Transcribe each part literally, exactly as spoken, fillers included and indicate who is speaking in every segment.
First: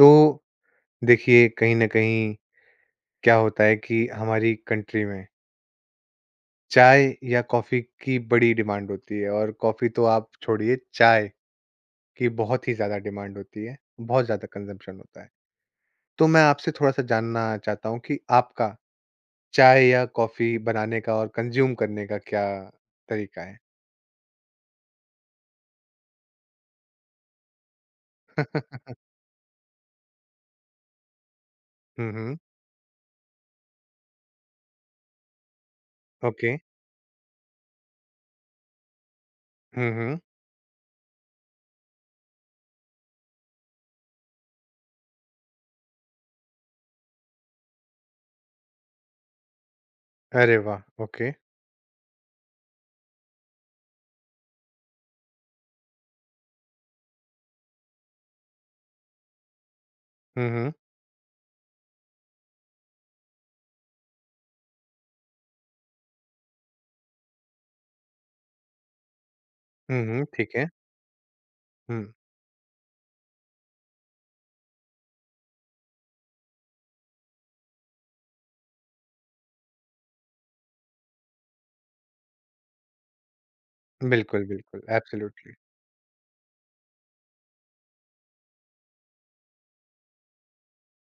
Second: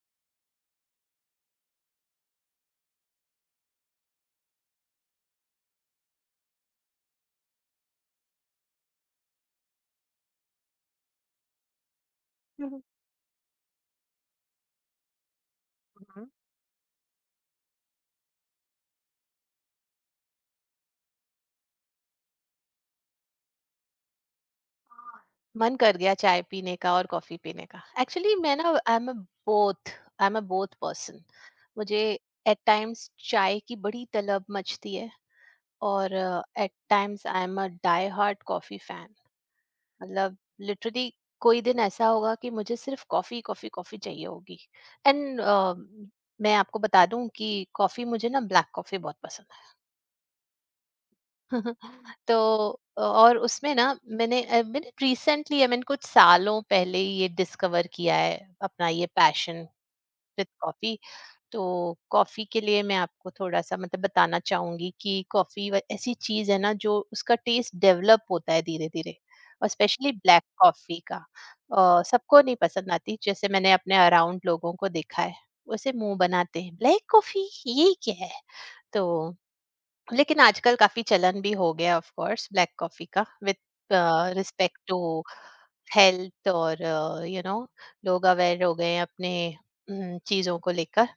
Speaker 1: तो देखिए कहीं ना कहीं क्या होता है कि हमारी कंट्री में चाय या कॉफी की बड़ी डिमांड होती है और कॉफी तो आप छोड़िए चाय की बहुत ही
Speaker 2: हम्म,
Speaker 1: ज्यादा डिमांड होती है बहुत ज्यादा कंजम्पशन होता है
Speaker 2: हम्म।
Speaker 1: तो मैं आपसे थोड़ा सा जानना चाहता हूँ कि आपका चाय या कॉफी बनाने का और कंज्यूम करने का क्या तरीका है।
Speaker 2: मन कर गया चाय पीने का और कॉफी पीने का। एक्चुअली मैं ना I am a both I am a both person. मुझे
Speaker 1: हम्म हम्म।
Speaker 2: एट टाइम्स चाय की बड़ी तलब मचती है और
Speaker 1: okay.
Speaker 2: At times I am a die heart coffee fan.
Speaker 1: Hmm hmm.
Speaker 2: मतलब लिटरली कोई दिन ऐसा होगा कि मुझे सिर्फ कॉफी कॉफी कॉफी चाहिए होगी। एंड मैं आपको बता दूं कि कॉफी मुझे ना ब्लैक कॉफी बहुत पसंद है।
Speaker 1: अरे वाह, ओके।
Speaker 2: तो और उसमें ना मैंने अ, मैंने रिसेंटली आई मीन कुछ सालों पहले ही ये डिस्कवर किया है अपना ये passion with
Speaker 1: hmm hmm.
Speaker 2: Coffee. तो कॉफी के लिए मैं आपको थोड़ा सा मतलब बताना चाहूंगी कि कॉफी ऐसी चीज है ना जो उसका टेस्ट डेवलप होता है धीरे धीरे, और
Speaker 1: हम्म
Speaker 2: स्पेशली
Speaker 1: हम्म,
Speaker 2: ब्लैक
Speaker 1: ठीक है।
Speaker 2: कॉफी का। अ,
Speaker 1: हम्म।
Speaker 2: सबको नहीं पसंद आती, जैसे मैंने अपने अराउंड लोगों को देखा है। उसे मुंह बनाते हैं, ब्लैक कॉफी ये क्या है। तो लेकिन आजकल काफ़ी चलन भी हो गया ऑफ कोर्स ब्लैक कॉफ़ी का विद
Speaker 1: बिल्कुल
Speaker 2: रिस्पेक्ट
Speaker 1: बिल्कुल,
Speaker 2: टू
Speaker 1: एब्सोल्युटली।
Speaker 2: हेल्थ, और यू नो लोग अवेयर हो गए हैं अपने हम्म, चीज़ों को लेकर।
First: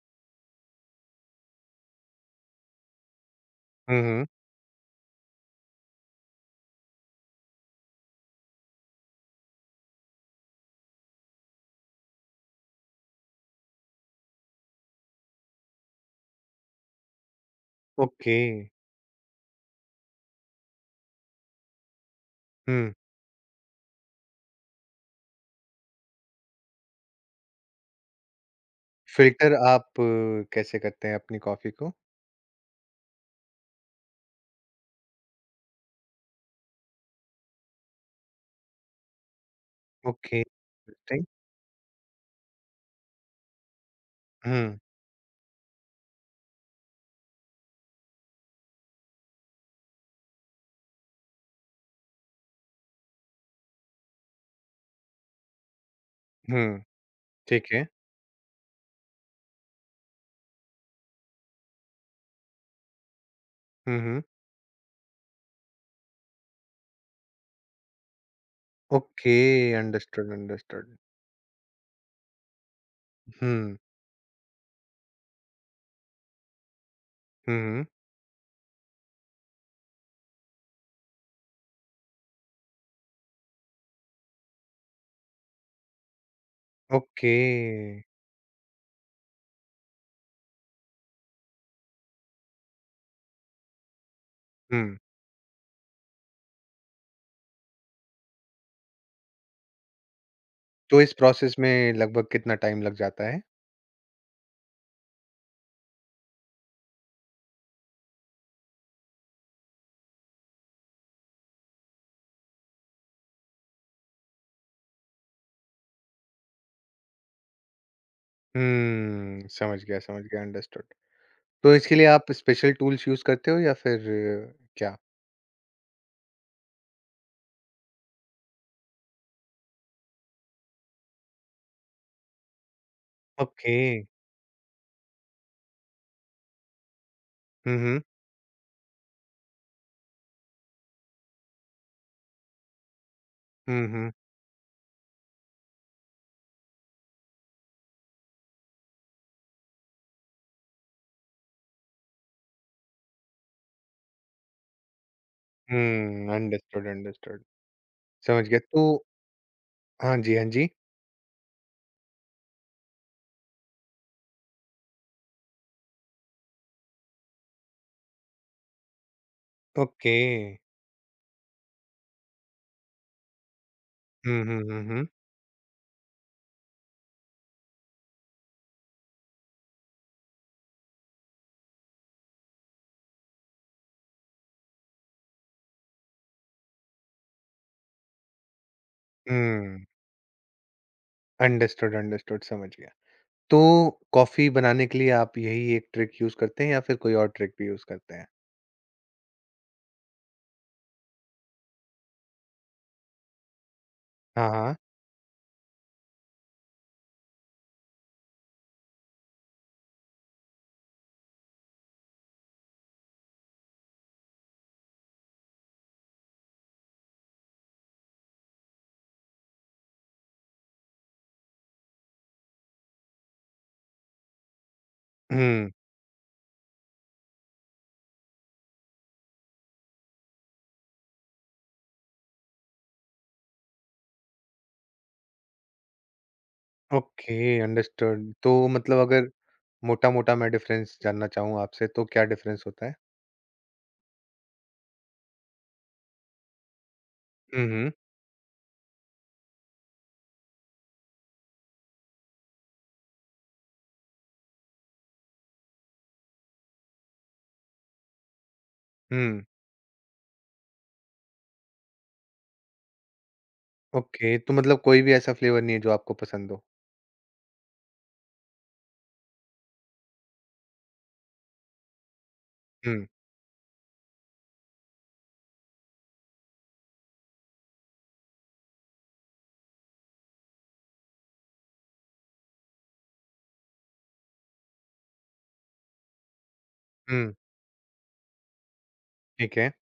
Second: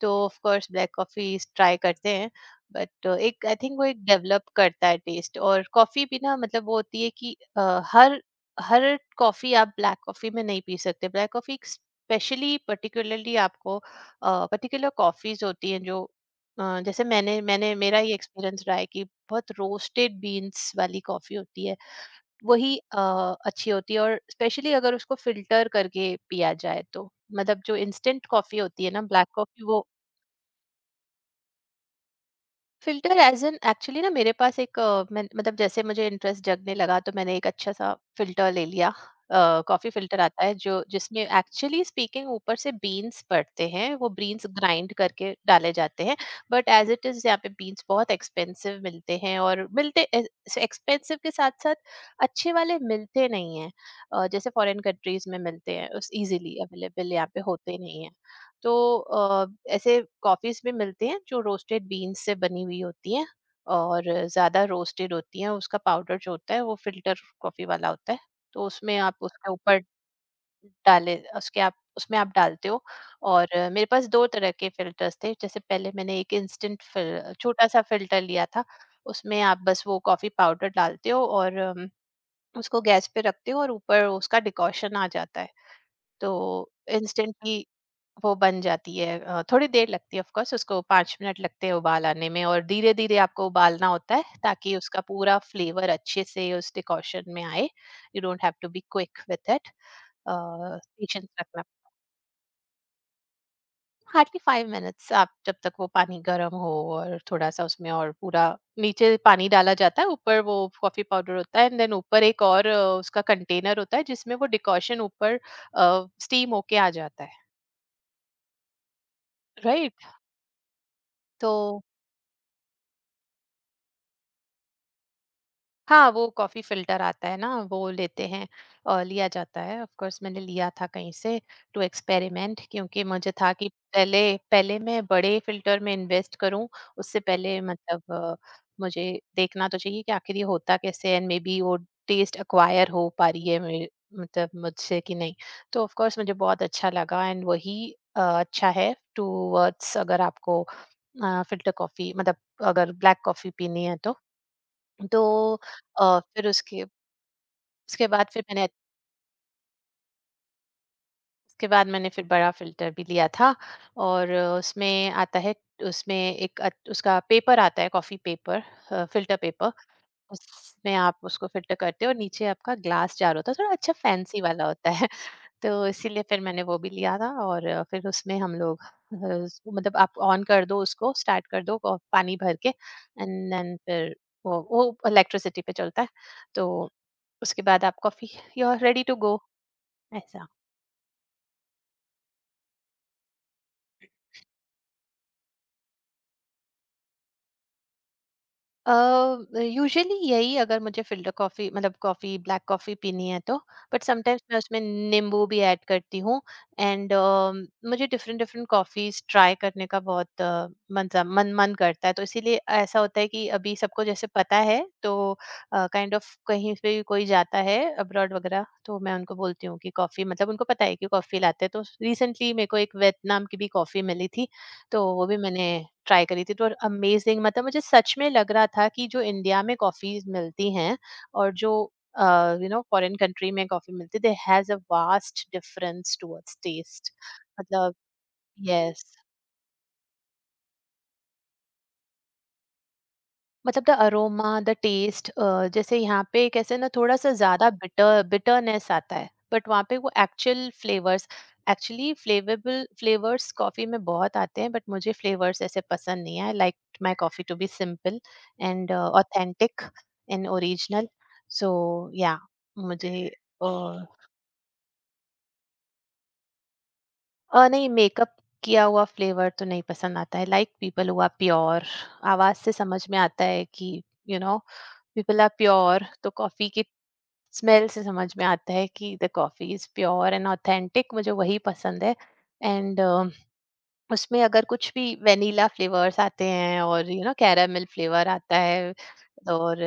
Speaker 2: तो of course black coffee try करते हैं, बट एक आई थिंक वो
Speaker 1: हम्म
Speaker 2: एक
Speaker 1: हम्म।
Speaker 2: डेवलप करता है टेस्ट। और कॉफ़ी भी ना, मतलब वो होती है कि अ, हर हर कॉफ़ी आप ब्लैक कॉफ़ी में नहीं पी सकते। ब्लैक कॉफ़ी स्पेशली पर्टिकुलरली आपको पर्टिकुलर कॉफ़ीज होती हैं जो अ, जैसे मैंने मैंने मेरा ये
Speaker 1: ओके।
Speaker 2: एक्सपीरियंस रहा है कि बहुत रोस्टेड बीन्स वाली कॉफी होती है वही
Speaker 1: हम्म।
Speaker 2: अ, अच्छी होती है। और स्पेशली अगर उसको फिल्टर करके पिया जाए तो, मतलब जो इंस्टेंट कॉफी होती है ना ब्लैक
Speaker 1: फ़िल्टर
Speaker 2: कॉफी,
Speaker 1: आप
Speaker 2: वो
Speaker 1: अ, कैसे करते हैं अपनी कॉफ़ी को?
Speaker 2: फिल्टर एज एन एक्चुअली ना मेरे पास एक अ, मैं, मतलब जैसे मुझे इंटरेस्ट जगने लगा तो मैंने एक अच्छा सा फिल्टर ले लिया। कॉफी फिल्टर
Speaker 1: ओके,
Speaker 2: आता है जो जिसमें
Speaker 1: इंटरेस्टिंग।
Speaker 2: एक्चुअली स्पीकिंग ऊपर से बीन्स पड़ते हैं, वो बीन्स
Speaker 1: हुँ,
Speaker 2: ग्राइंड करके डाले जाते हैं। बट एज इट इज यहाँ पे बीन्स बहुत एक्सपेंसिव मिलते हैं, और मिलते एक्सपेंसिव के साथ साथ अच्छे वाले मिलते नहीं हैं। अ, जैसे फॉरेन कंट्रीज में मिलते हैं उस इजीली
Speaker 1: हुँ,
Speaker 2: अवेलेबल यहाँ पे
Speaker 1: ठीक
Speaker 2: होते
Speaker 1: है।
Speaker 2: नहीं हैं। तो अ, ऐसे कॉफ़ीज़ भी मिलते हैं जो रोस्टेड बीन्स से बनी हुई होती हैं
Speaker 1: हुँ,
Speaker 2: और
Speaker 1: हुँ।
Speaker 2: ज़्यादा रोस्टेड होती हैं। उसका पाउडर जो होता है वो फ़िल्टर कॉफ़ी वाला होता है। तो उसमें आप
Speaker 1: ओके,
Speaker 2: उसके ऊपर
Speaker 1: अंडरस्टूड, अंडरस्टूड।
Speaker 2: डाले, उसके आप उसमें आप डालते हो। और अ,
Speaker 1: हुँ,
Speaker 2: मेरे पास दो तरह के फ़िल्टर्स थे। जैसे पहले मैंने एक इंस्टेंट फ़िल
Speaker 1: हुँ,
Speaker 2: छोटा-सा
Speaker 1: हुँ।
Speaker 2: फ़िल्टर लिया था। उसमें आप बस वो कॉफ़ी पाउडर डालते हो, और अम, उसको गैस पे रखते हो और ऊपर उसका डिकॉशन आ जाता है। तो
Speaker 1: ओके,
Speaker 2: इंस्टेंटली वो बन जाती है। अ, थोड़ी देर लगती है ऑफ कोर्स, उसको पाँच मिनट लगते हैं उबाल आने में, और धीरे धीरे आपको उबालना होता है ताकि
Speaker 1: हुँ।
Speaker 2: उसका पूरा फ्लेवर अच्छे से उस डिकॉशन में आए। You don't have to be quick with it,
Speaker 1: तो इस
Speaker 2: पेशेंस
Speaker 1: प्रोसेस
Speaker 2: रखना।
Speaker 1: में लगभग कितना टाइम लग जाता है?
Speaker 2: हार्डली फाइव मिनट्स, आप जब तक वो पानी गर्म हो और थोड़ा सा उसमें और पूरा, नीचे पानी डाला जाता है ऊपर वो कॉफी पाउडर होता है, एंड देन ऊपर एक और अ, उसका कंटेनर होता है जिसमें वो डिकॉशन ऊपर स्टीम होके आ जाता है।
Speaker 1: हुँ, समझ गया,
Speaker 2: राइट।
Speaker 1: समझ गया, अंडरस्टूड। तो
Speaker 2: तो
Speaker 1: इसके लिए आप स्पेशल टूल्स यूज़ करते हो या फिर अ, क्या?
Speaker 2: हाँ, वो कॉफ़ी फ़िल्टर आता है ना, वो लेते हैं अ, लिया जाता है। ऑफ़ कोर्स मैंने लिया था कहीं से टू एक्सपेरिमेंट, क्योंकि मुझे था कि
Speaker 1: ओके।
Speaker 2: पहले पहले मैं बड़े फ़िल्टर में इन्वेस्ट करूँ, उससे पहले
Speaker 1: हुँ, हुँ।
Speaker 2: मतलब अ, मुझे देखना तो चाहिए कि आख़िर ये होता कैसे है, एंड मेबी वो टेस्ट एक्वायर हो पा रही है
Speaker 1: हुँ,
Speaker 2: मेरे
Speaker 1: हुँ।
Speaker 2: मतलब मुझसे कि नहीं। तो ऑफ़ कोर्स मुझे बहुत अच्छा लगा, एंड वही अ, अच्छा है टूवर्ड्स अगर आपको अ, फ़िल्टर कॉफ़ी मतलब अगर ब्लैक कॉफ़ी पीनी है तो। तो अ,
Speaker 1: हुँ,
Speaker 2: फिर उसके
Speaker 1: अंडरस्टूड, अंडरस्टूड।
Speaker 2: उसके बाद फिर
Speaker 1: समझ गया।
Speaker 2: मैंने
Speaker 1: तो हाँ जी, हाँ जी।
Speaker 2: उसके बाद मैंने फिर बड़ा फ़िल्टर भी लिया था, और अ, उसमें आता है, उसमें एक अ, उसका पेपर आता है coffee paper, uh, filter paper.
Speaker 1: Okay.
Speaker 2: उसमें आप उसको फ़िल्टर करते हो और नीचे आपका ग्लास जार होता है, थोड़ा अच्छा फैंसी
Speaker 1: हुँ, हुँ,
Speaker 2: वाला
Speaker 1: हुँ,
Speaker 2: होता
Speaker 1: हुँ।
Speaker 2: है। तो इसीलिए फिर मैंने वो भी लिया था, और अ, फिर उसमें हम लोग अ, उसको- मतलब आप ऑन कर दो उसको स्टार्ट कर दो और पानी भर के एंड देन फिर वो वो इलेक्ट्रिसिटी पे चलता है। तो उसके बाद आप coffee you are ready to go,
Speaker 1: hmm.
Speaker 2: ऐसा।
Speaker 1: अंडरस्टूड, अंडरस्टूड समझ गया। तो कॉफ़ी बनाने के लिए आप यही एक ट्रिक यूज़ करते हैं या फिर कोई और ट्रिक भी यूज़ करते हैं?
Speaker 2: अ, यूजुअली यही अगर मुझे फिल्टर कॉफ़ी मतलब कॉफ़ी ब्लैक कॉफ़ी पीनी है तो, बट समटाइम्स
Speaker 1: हाँ,
Speaker 2: मैं
Speaker 1: हाँ।
Speaker 2: उसमें नींबू भी ऐड करती हूँ। एंड अ, मुझे डिफरेंट डिफरेंट कॉफ़ीज़ ट्राई करने का बहुत अ, मन सा मन मन करता है। तो इसीलिए ऐसा होता है कि अभी सबको जैसे पता है तो अ, काइंड ऑफ़ कहीं पे भी कोई जाता है अब्रॉड वगैरह तो मैं उनको बोलती हूँ कि कॉफ़ी मतलब उनको पता है कि कॉफ़ी लाते हैं। तो रिसेंटली मेरे को एक वियतनाम की भी कॉफ़ी मिली थी। तो वो भी मैंने
Speaker 1: हुँ।
Speaker 2: ट्राई करी थी, तो और अमेज़िंग, मतलब मुझे सच में लग रहा था कि जो इंडिया में कॉफ़ीज़ मिलती हैं और जो uh, you know foreign country में कॉफ़ी मिलती है, there has a vast difference towards taste,
Speaker 1: okay,
Speaker 2: मतलब,
Speaker 1: अंडरस्टूड। तो मतलब
Speaker 2: यस।
Speaker 1: अगर मोटा-मोटा मैं डिफ़रेंस जानना चाहूँ आपसे तो क्या डिफ़रेंस होता है?
Speaker 2: मतलब the aroma, the taste, uh, जैसे यहाँ पे कैसे ना थोड़ा-सा
Speaker 1: हुँ,
Speaker 2: ज़्यादा
Speaker 1: हुँ।
Speaker 2: बिटर बिटरनेस आता है, बट वहाँ पे वो actual flavours actually flavourable flavours coffee में बहुत आते हैं, बट मुझे फ्लेवर्स ऐसे पसंद नहीं है। I like my coffee to be simple and
Speaker 1: hmm.
Speaker 2: Authentic and original. So yeah मुझे अ
Speaker 1: ओके, तो मतलब कोई भी ऐसा फ्लेवर नहीं है जो आपको पसंद हो?
Speaker 2: अ, नहीं मेकअप किया हुआ फ्लेवर तो नहीं पसंद आता है। Like people who are pure, आवाज़ से समझ
Speaker 1: हुँ,
Speaker 2: में आता है कि you know people are pure, तो कॉफ़ी की स्मेल से समझ में आता है कि the coffee is pure and authentic, मुझे वही पसंद है। एंड उसमें अगर कुछ भी वैनिला फ्लेवर्स आते हैं और you
Speaker 1: hmm.
Speaker 2: Know caramel flavour आता है,
Speaker 1: ठीक है।
Speaker 2: और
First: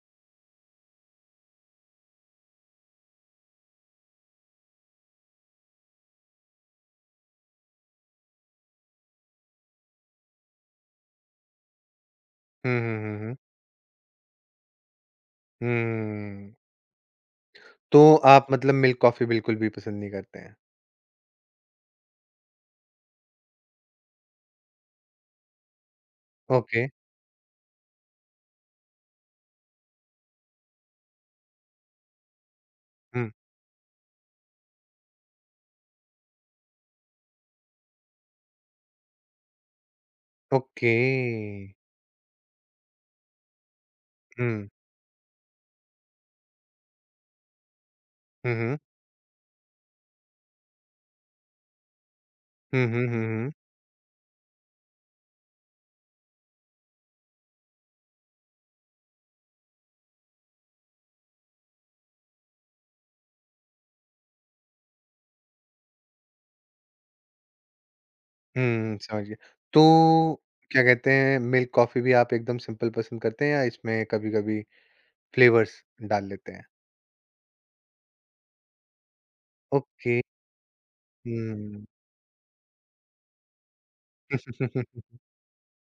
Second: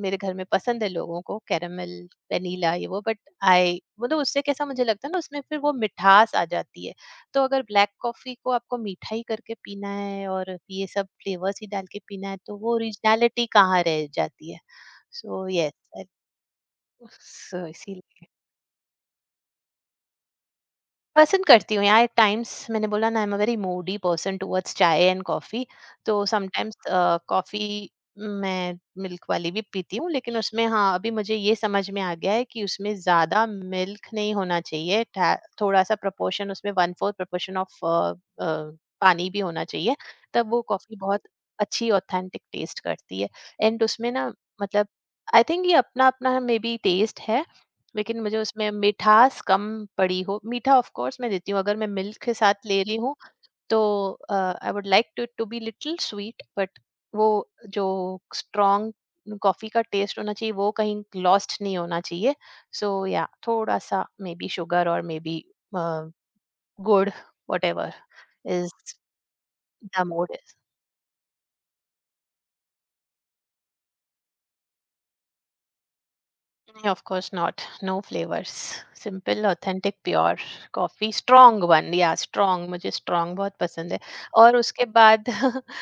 Speaker 2: मेरे घर में पसंद है लोगों को कैरामल वैनिला ये वो, बट आई मतलब उससे कैसा मुझे लगता है ना उसमें फिर वो मिठास आ जाती है। तो अगर ब्लैक कॉफी को आपको मीठा ही करके पीना है और ये सब फ्लेवर्स ही डाल के पीना है तो
Speaker 1: हुँ,
Speaker 2: वो
Speaker 1: हुँ, हुँ, हुँ।
Speaker 2: ओरिजिनलिटी कहाँ रह जाती है। सो यस,
Speaker 1: हुँ।
Speaker 2: सो
Speaker 1: तो
Speaker 2: इसीलिए।
Speaker 1: आप मतलब मिल्क कॉफ़ी बिल्कुल भी पसंद नहीं करते हैं?
Speaker 2: पसंद करती हूँ यार, एट टाइम्स मैंने बोला ना I am a very moody person towards chai and coffee. तो समटाइम्स
Speaker 1: ओके।
Speaker 2: कॉफी मैं मिल्क वाली भी पीती हूँ, लेकिन उसमें हाँ, अभी मुझे ये समझ में आ गया है कि उसमें
Speaker 1: हुँ।
Speaker 2: ज्यादा मिल्क नहीं होना चाहिए। ठा- थोड़ा सा प्रपोर्शन उसमें वन फोर्थ प्रपोर्शन ऑफ पानी भी होना चाहिए, तब वो
Speaker 1: ओके।
Speaker 2: कॉफी बहुत अच्छी ऑथेंटिक टेस्ट करती है। एंड उसमें ना
Speaker 1: हुँ।
Speaker 2: मतलब आई थिंक ये अपना अपना मे बी टेस्ट है, लेकिन मुझे
Speaker 1: हुँ,
Speaker 2: उसमें
Speaker 1: हुँ।
Speaker 2: मिठास कम पड़ी हो, मीठा ऑफ कोर्स मैं देती हूँ अगर मैं मिल्क के साथ ले
Speaker 1: हुँ,
Speaker 2: रही
Speaker 1: हुँ,
Speaker 2: हूँ।
Speaker 1: हुँ, हुँ।
Speaker 2: तो I would like to to be little sweet, but वो जो स्ट्रॉन्ग कॉफी का टेस्ट होना चाहिए वो कहीं लॉस्ट नहीं होना चाहिए। सो या थोड़ा सा मे बी शुगर और मे बी गुड़, वट एवर इज
Speaker 1: हुँ, समझ गया। तो
Speaker 2: द मोड।
Speaker 1: क्या कहते हैं, मिल्क कॉफ़ी भी आप एकदम सिंपल पसंद करते हैं या इसमें कभी-कभी फ्लेवर्स डाल लेते हैं?
Speaker 2: Mm, of course not. No flavors. Simple authentic
Speaker 1: okay.
Speaker 2: Pure coffee strong
Speaker 1: hmm.
Speaker 2: One, yeah strong मुझे स्ट्रॉन्ग बहुत पसंद है। और उसके बाद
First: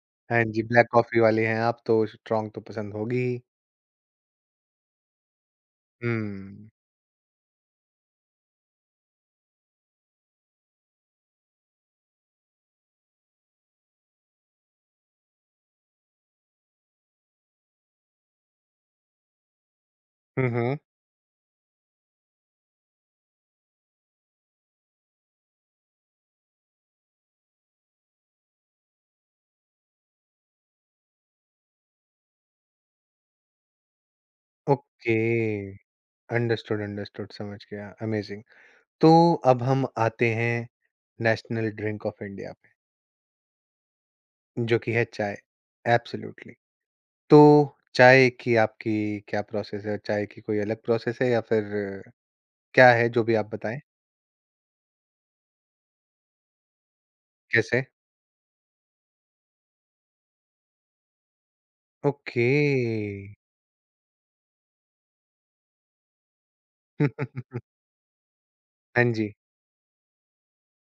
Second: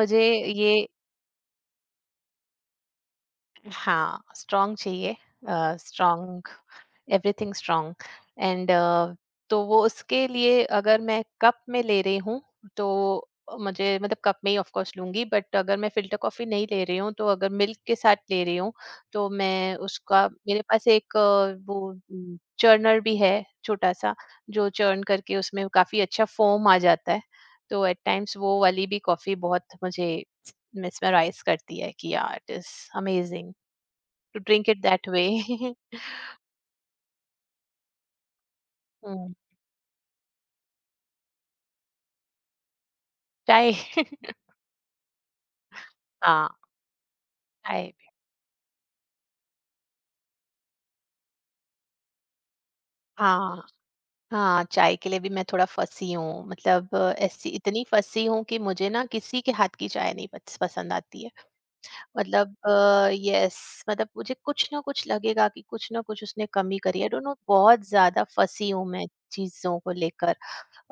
Speaker 2: मुझे
Speaker 1: हाँ जी,
Speaker 2: ये,
Speaker 1: ब्लैक कॉफ़ी वाले हैं आप तो स्ट्रॉन्ग तो पसंद होगी ही।
Speaker 2: हाँ, स्ट्रॉन्ग चाहिए। Uh, strong
Speaker 1: hmm.
Speaker 2: Everything strong, and तो वो उसके लिए अगर मैं कप में ले रही हूँ तो मुझे मतलब कप में ही ऑफ कोर्स लूँगी, बट अगर मैं फ़िल्टर कॉफ़ी नहीं ले रही हूँ तो अगर मिल्क के साथ ले रही हूँ तो मैं उसका
Speaker 1: हुँ,
Speaker 2: मेरे
Speaker 1: हुँ।
Speaker 2: पास एक अ, वो उम, चर्नर भी है छोटा-सा जो चर्न करके उसमें काफ़ी अच्छा फ़ोम आ जाता है। तो एट टाइम्स वो वाली भी कॉफ़ी बहुत मुझे मिसमराइज़ करती है कि yeah it is amazing, to drink it that
Speaker 1: okay.
Speaker 2: way।
Speaker 1: Understood, understood समझ गया, अमेज़िंग। तो
Speaker 2: हुँ।
Speaker 1: अब हम आते हैं नेशनल ड्रिंक ऑफ इंडिया पे,
Speaker 2: चाय।
Speaker 1: जो कि है चाय।
Speaker 2: हाँ,
Speaker 1: एब्सोल्यूटली। तो
Speaker 2: चाय भी।
Speaker 1: चाय की आपकी क्या प्रोसेस है? चाय की कोई अलग प्रोसेस है या फिर क्या है जो भी आप
Speaker 2: हाँ,
Speaker 1: बताएँ?
Speaker 2: हाँ, चाय के लिए भी मैं थोड़ा फँसी हूँ। मतलब अ, ऐसी
Speaker 1: कैसे?
Speaker 2: इतनी फँसी हूँ कि मुझे ना किसी के हाथ की चाय नहीं पस पसंद आती है।
Speaker 1: ओके।
Speaker 2: मतलब अ, येस, मतलब मुझे कुछ ना कुछ लगेगा कि कुछ ना कुछ उसने कमी करी है, आई डोंट नो। बहुत ज़्यादा फँसी हूँ
Speaker 1: हाँ
Speaker 2: मैं
Speaker 1: जी।
Speaker 2: चीज़ों को लेकर,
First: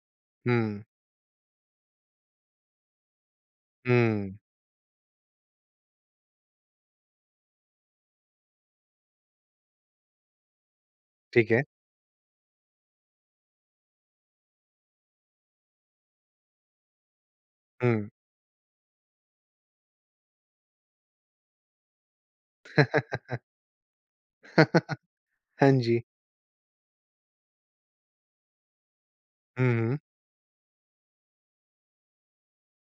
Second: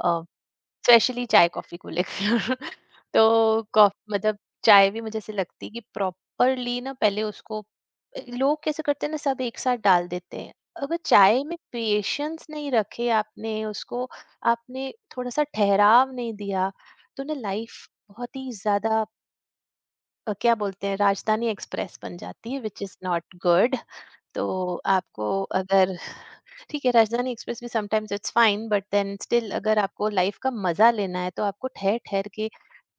Speaker 2: अ
Speaker 1: हुँ,
Speaker 2: स्पेशली चाय कॉफ़ी को लेकर। तो कॉफ
Speaker 1: हुँ,
Speaker 2: मतलब चाय भी मुझे ऐसे लगती है कि प्रॉपरली ना, पहले उसको, लोग कैसे करते हैं ना सब एक साथ डाल देते हैं। अगर चाय
Speaker 1: ठीक
Speaker 2: में
Speaker 1: है।
Speaker 2: पेशेंस नहीं रखे आपने, उसको आपने थोड़ा सा ठहराव नहीं दिया, तो ना लाइफ
Speaker 1: हुँ।
Speaker 2: बहुत ही ज्यादा अ, क्या बोलते हैं राजधानी एक्सप्रेस बन जाती है विच इज नॉट गुड। तो आपको
Speaker 1: हाँ
Speaker 2: अगर,
Speaker 1: जी।
Speaker 2: ठीक है राजधानी एक्सप्रेस भी sometimes it's fine, but then still
Speaker 1: hmm,
Speaker 2: अगर
Speaker 1: हुँ।
Speaker 2: आपको लाइफ का मजा लेना है तो आपको ठहर ठहर के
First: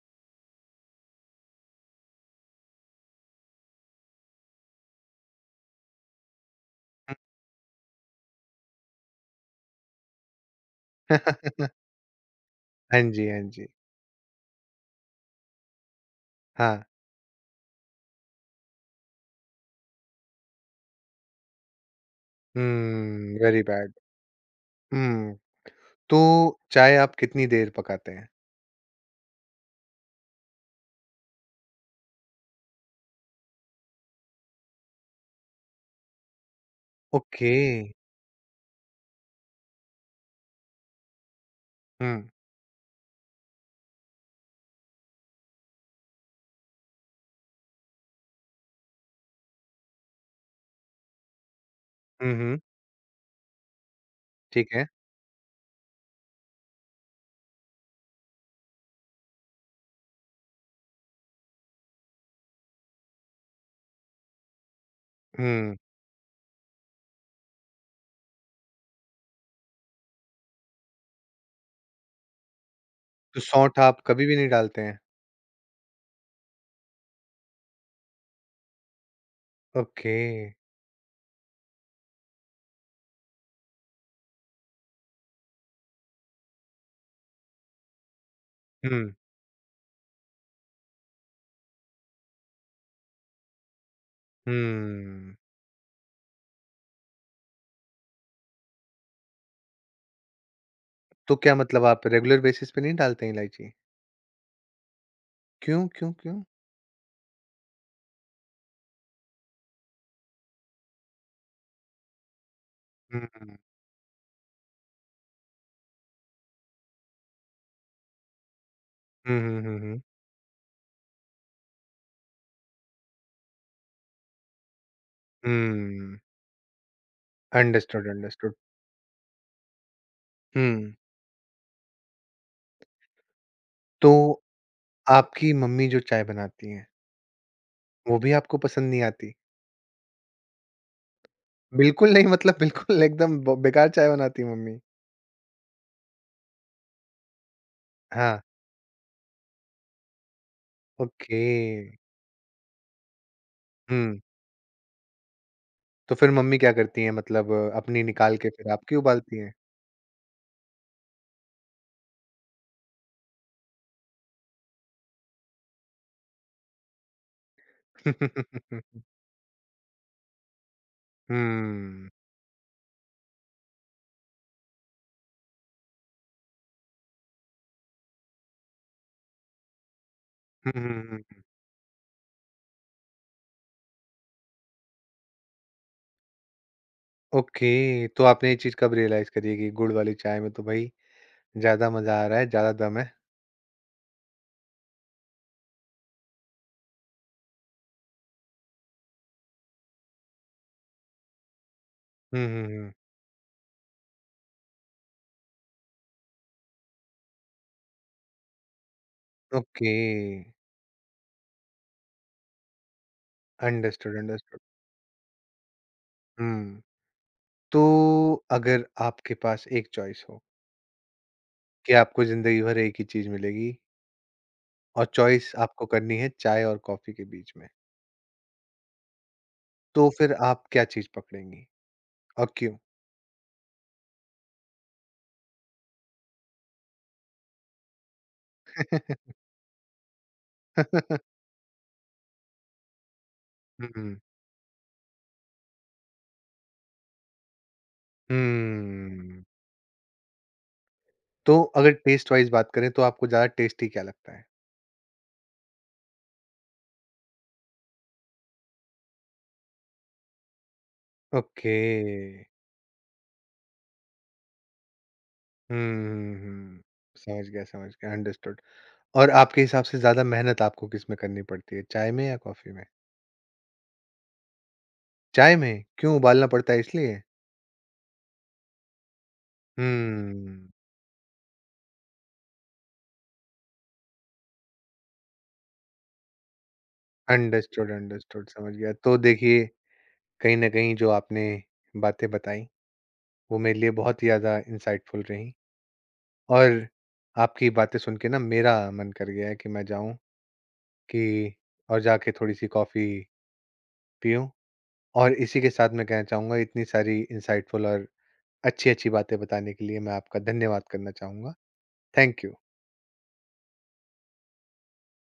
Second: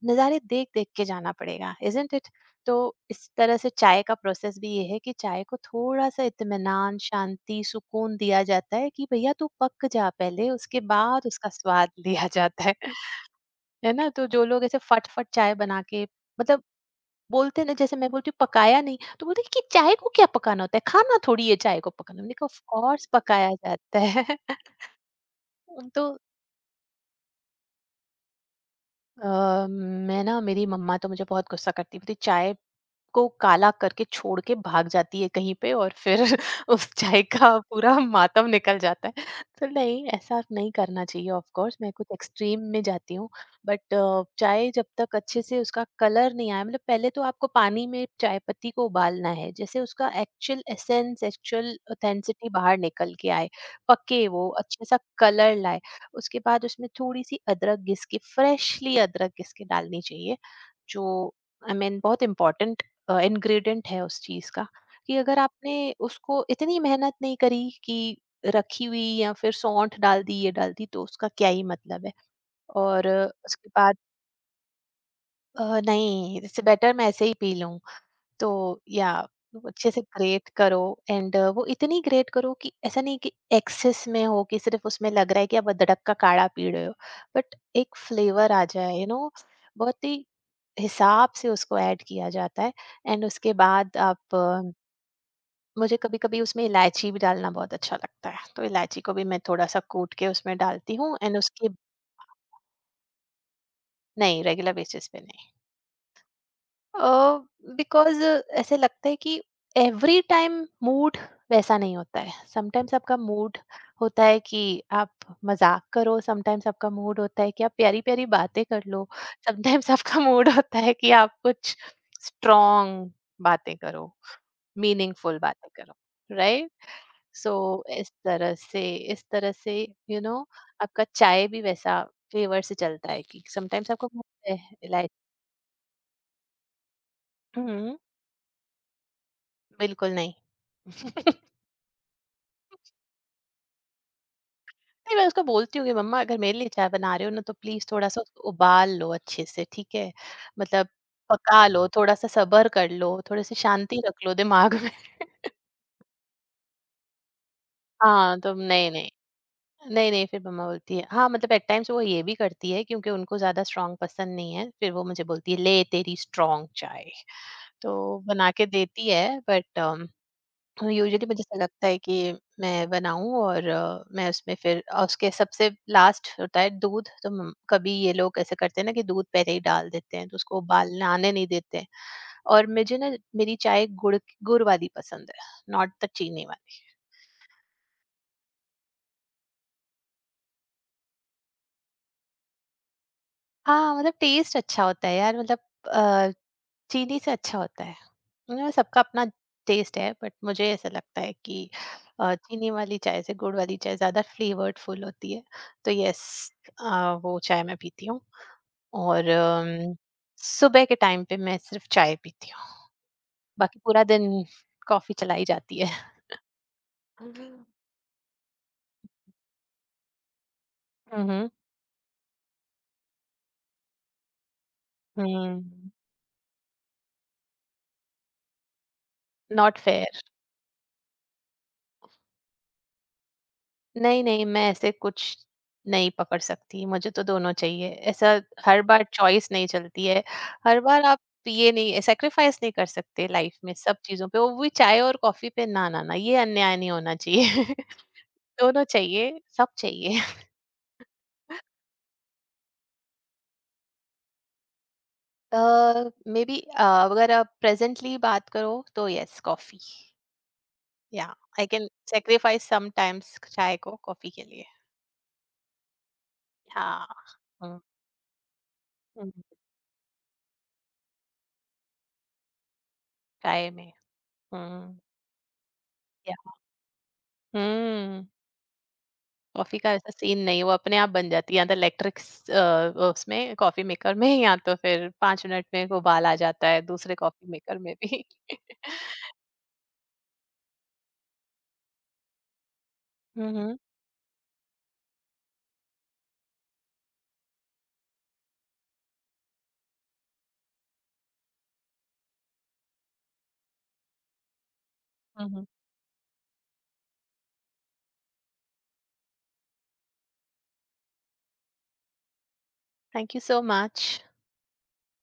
Speaker 2: नज़ारे देख देख के जाना पड़ेगा, इजंट इट। तो इस तरह से चाय का प्रोसेस भी ये है कि चाय को थोड़ा सा इत्मीनान शांति सुकून दिया जाता है कि भैया तू पक जा पहले, उसके बाद उसका स्वाद लिया जाता है।
Speaker 1: हाँ जी, हाँ जी।
Speaker 2: है ना। तो जो लोग ऐसे फट फट चाय बना के, मतलब
Speaker 1: हाँ।
Speaker 2: बोलते हैं ना जैसे मैं बोलती हूँ पकाया नहीं तो बोलते हैं कि चाय को क्या पकाना होता है। खाना थोड़ी है चाय को पकाना। मैंने कहा ऑफ कोर्स
Speaker 1: हुँ,
Speaker 2: पकाया
Speaker 1: वेरी बैड।
Speaker 2: जाता है
Speaker 1: हुँ,
Speaker 2: तो
Speaker 1: तो चाय आप कितनी देर पकाते हैं?
Speaker 2: अ, मैं ना मेरी मम्मा तो मुझे बहुत गुस्सा करती थी। चाय को काला करके छोड़ के भाग जाती है कहीं पे और फिर उस चाय
Speaker 1: ओके।
Speaker 2: का पूरा मातम निकल जाता है। तो नहीं, ऐसा नहीं करना चाहिए। ऑफ़ कोर्स मैं कुछ
Speaker 1: हुँ।
Speaker 2: एक्सट्रीम में जाती हूँ। बट अ, चाय जब तक अच्छे से उसका कलर नहीं आया। मतलब पहले तो आपको पानी में चाय पत्ती को उबालना है, जैसे उसका actual essence, actual
Speaker 1: hmm,
Speaker 2: authenticity
Speaker 1: hmm,
Speaker 2: बाहर निकल के आए, पके वो,
Speaker 1: ठीक है।
Speaker 2: अच्छा-सा कलर लाए। उसके बाद उसमें थोड़ी-सी अदरक घिस के, फ्रेशली अदरक घिस के डालनी चाहिए, जो आई I मीन mean, बहुत इम्पोर्टेंट इंग्रेडिएंट है उस चीज का। कि अगर आपने
Speaker 1: हुँ,
Speaker 2: उसको इतनी मेहनत नहीं करी कि रखी हुई या फिर सौंठ डाल दी, ये डाल दी, तो उसका क्या ही मतलब है। और
Speaker 1: तो
Speaker 2: उसके
Speaker 1: सौंठ
Speaker 2: बाद
Speaker 1: आप कभी भी नहीं डालते हैं?
Speaker 2: अ, नहीं इससे बेटर मैं ऐसे ही पी लूं। तो या वो अच्छे से
Speaker 1: ओके।
Speaker 2: ग्रेट करो एंड वो इतनी ग्रेट करो कि ऐसा नहीं कि एक्सेस में हो, कि सिर्फ उसमें लग रहा है कि आप अदरक का काढ़ा पी रहे हो। बट एक फ्लेवर आ जाए, यू
Speaker 1: हुँ,
Speaker 2: नो, बहुत ही हिसाब से उसको ऐड किया जाता है। एंड उसके बाद आप,
Speaker 1: हुँ।
Speaker 2: मुझे कभी-कभी उसमें इलायची भी डालना बहुत अच्छा लगता है, तो इलायची को भी मैं थोड़ा-सा कूट के उसमें डालती हूँ।
Speaker 1: तो
Speaker 2: एंड
Speaker 1: क्या
Speaker 2: उसके,
Speaker 1: मतलब आप रेगुलर बेसिस पे नहीं डालते हैं इलायची?
Speaker 2: नहीं, रेगुलर बेसिस पे नहीं।
Speaker 1: क्यों, क्यों, क्यों?
Speaker 2: अ, बिकॉज़ ऐसे लगता है कि एवरी टाइम मूड वैसा नहीं होता है। समटाइम्स आपका
Speaker 1: हुँ, हुँ।
Speaker 2: मूड होता है कि आप मज़ाक करो, समटाइम्स आपका मूड होता है कि आप प्यारी-प्यारी बातें कर लो,
Speaker 1: हुँ, हुँ, हुँ,
Speaker 2: समटाइम्स
Speaker 1: हुँ।
Speaker 2: आपका मूड होता है कि आप कुछ स्ट्रॉन्ग बातें करो, मीनिंगफुल बातें करो,
Speaker 1: हुँ।
Speaker 2: राइट? सो
Speaker 1: अंडरस्टूड,
Speaker 2: इस
Speaker 1: अंडरस्टूड।
Speaker 2: तरह से इस तरह से यू नो,
Speaker 1: हुँ।
Speaker 2: आपका चाय भी वैसा फ्लेवर से चलता है कि समटाइम्स आपको
Speaker 1: तो
Speaker 2: भूलता है इलायची।
Speaker 1: आपकी मम्मी जो चाय बनाती हैं,
Speaker 2: हम्म।
Speaker 1: वो भी आपको पसंद नहीं आती?
Speaker 2: बिल्कुल नहीं
Speaker 1: बिल्कुल नहीं मतलब बिल्कुल एकदम ब बेकार चाय बनाती है मम्मी।
Speaker 2: नहीं, मैं उसको बोलती हूँ कि मम्मा अगर मेरे लिए चाय बना रहे हो ना, तो प्लीज थोड़ा सा
Speaker 1: हाँ,
Speaker 2: उसको उबाल लो अच्छे से, ठीक है? मतलब
Speaker 1: ओके।
Speaker 2: पका लो, थोड़ा सा सब्र कर लो, थोड़ी सी शांति
Speaker 1: हुँ।
Speaker 2: रख लो दिमाग में
Speaker 1: तो फिर मम्मी क्या करती हैं, मतलब अपनी निकाल
Speaker 2: हाँ,
Speaker 1: के
Speaker 2: तो
Speaker 1: फिर
Speaker 2: नहीं
Speaker 1: आपकी
Speaker 2: नहीं।
Speaker 1: उबालती हैं?
Speaker 2: नहीं, नहीं, फिर मम्मा बोलती है, हाँ, मतलब एट टाइम्स वो ये भी करती है क्योंकि उनको ज़्यादा स्ट्रॉन्ग पसंद नहीं है, फिर वो मुझे बोलती है, "ले तेरी स्ट्रॉन्ग चाय।" तो बना के देती है। बट अम, यूजुअली मुझे ऐसा लगता है
Speaker 1: हुँ।
Speaker 2: कि मैं बनाऊँ और अ, मैं उसमें फिर अ, उसके सबसे लास्ट होता है दूध, तो मम कभी ये लोग ऐसे करते हैं ना कि दूध पहले ही डाल देते हैं, तो उसको
Speaker 1: हुँ,
Speaker 2: उबालने
Speaker 1: हुँ,
Speaker 2: आने
Speaker 1: हुँ।
Speaker 2: नहीं देते हैं। और मुझे ना मेरी चाय गुड़ गुड़ वाली पसंद है, नॉट द चीनी वाली।
Speaker 1: ओके, तो आपने ये चीज़ कब रियलाइज़ करी है कि गुड़ वाली चाय में तो भई ज़्यादा मज़ा आ रहा है, ज़्यादा दम है।
Speaker 2: हाँ, मतलब टेस्ट अच्छा होता है यार। मतलब अ, चीनी से अच्छा होता है। मतलब सबका अपना टेस्ट है, बट मुझे ऐसा लगता है कि अ,
Speaker 1: हुँ, हुँ,
Speaker 2: चीनी
Speaker 1: हुँ।
Speaker 2: वाली चाय से गुड़ वाली चाय ज़्यादा फ्लेवर्डफुल होती है। तो यस, अ, वो चाय मैं पीती हूँ। और
Speaker 1: ओके,
Speaker 2: अम, सुबह के टाइम पे मैं सिर्फ़ चाय पीती हूँ। बाकी पूरा
Speaker 1: अंडरस्टूड,
Speaker 2: दिन
Speaker 1: अंडरस्टूड।
Speaker 2: कॉफ़ी चलाई जाती है।
Speaker 1: हुँ, तो अगर आपके पास एक चॉइस हो
Speaker 2: हुँ, हुँ।
Speaker 1: कि आपको ज़िंदगी भर एक ही चीज़ मिलेगी और चॉइस आपको
Speaker 2: हुँ,
Speaker 1: करनी है चाय और कॉफ़ी के बीच में,
Speaker 2: नॉट
Speaker 1: तो
Speaker 2: फेयर।
Speaker 1: फिर आप क्या चीज़ पकड़ेंगी और क्यों?
Speaker 2: नहीं, नहीं, मैं ऐसे कुछ नहीं पकड़ सकती, मुझे तो दोनों चाहिए। ऐसा हर बार चॉइस नहीं चलती है, हर बार आप ये नहीं, सैक्रिफाइस नहीं कर सकते लाइफ में सब
Speaker 1: हुँ,
Speaker 2: चीज़ों पे, वो भी चाय और कॉफ़ी पे। ना, ना, ना, ये अन्याय नहीं होना चाहिए। दोनों चाहिए,
Speaker 1: हुँ।
Speaker 2: सब चाहिए।
Speaker 1: तो अगर टेस्ट वाइज़ बात करें तो आपको ज़्यादा टेस्टी क्या लगता है?
Speaker 2: अ, मेबी अ, अगर आप प्रेज़ेंटली बात करो तो yes coffee, yeah I
Speaker 1: okay.
Speaker 2: Can sacrifice sometimes चाय को कॉफ़ी के लिए।
Speaker 1: हुँ, हुँ, हुँ।
Speaker 2: हाँ,
Speaker 1: समझ गया,
Speaker 2: हुँ,
Speaker 1: समझ गया, अंडरस्टूड। और
Speaker 2: हुँ,
Speaker 1: आपके हिसाब से ज़्यादा मेहनत आपको किसमें करनी पड़ती है, चाय में या कॉफ़ी में?
Speaker 2: चाय में, हुँ,
Speaker 1: चाय में? क्यों,
Speaker 2: या
Speaker 1: उबालना पड़ता है इसलिए?
Speaker 2: हुँ। कॉफी
Speaker 1: हुँ,
Speaker 2: का ऐसा सीन नहीं, वो अपने आप बन जाती है या तो इलेक्ट्रिक्स अ, उसमें कॉफी मेकर में, या तो फिर पाँच मिनट में एक उबाल आ जाता है दूसरे कॉफी मेकर
Speaker 1: अंडरस्टूड,
Speaker 2: में भी।
Speaker 1: अंडरस्टूड समझ गया। तो देखिए, कहीं न कहीं जो आपने बातें बताई,
Speaker 2: हुँ,
Speaker 1: वो
Speaker 2: हुँ।
Speaker 1: मेरे लिए बहुत ही ज़्यादा इंसाइटफुल रहीं और आपकी बातें सुन के ना मेरा मन कर गया है कि मैं जाऊँ कि और जाके थोड़ी-सी कॉफ़ी पीऊँ और
Speaker 2: हुँ,
Speaker 1: इसी
Speaker 2: हुँ।
Speaker 1: के साथ मैं कहना चाहूँगा इतनी सारी इंसाइटफुल और अच्छी-अच्छी बातें बताने के लिए मैं आपका धन्यवाद करना चाहूँगा। Thank you.
Speaker 2: Thank you so much.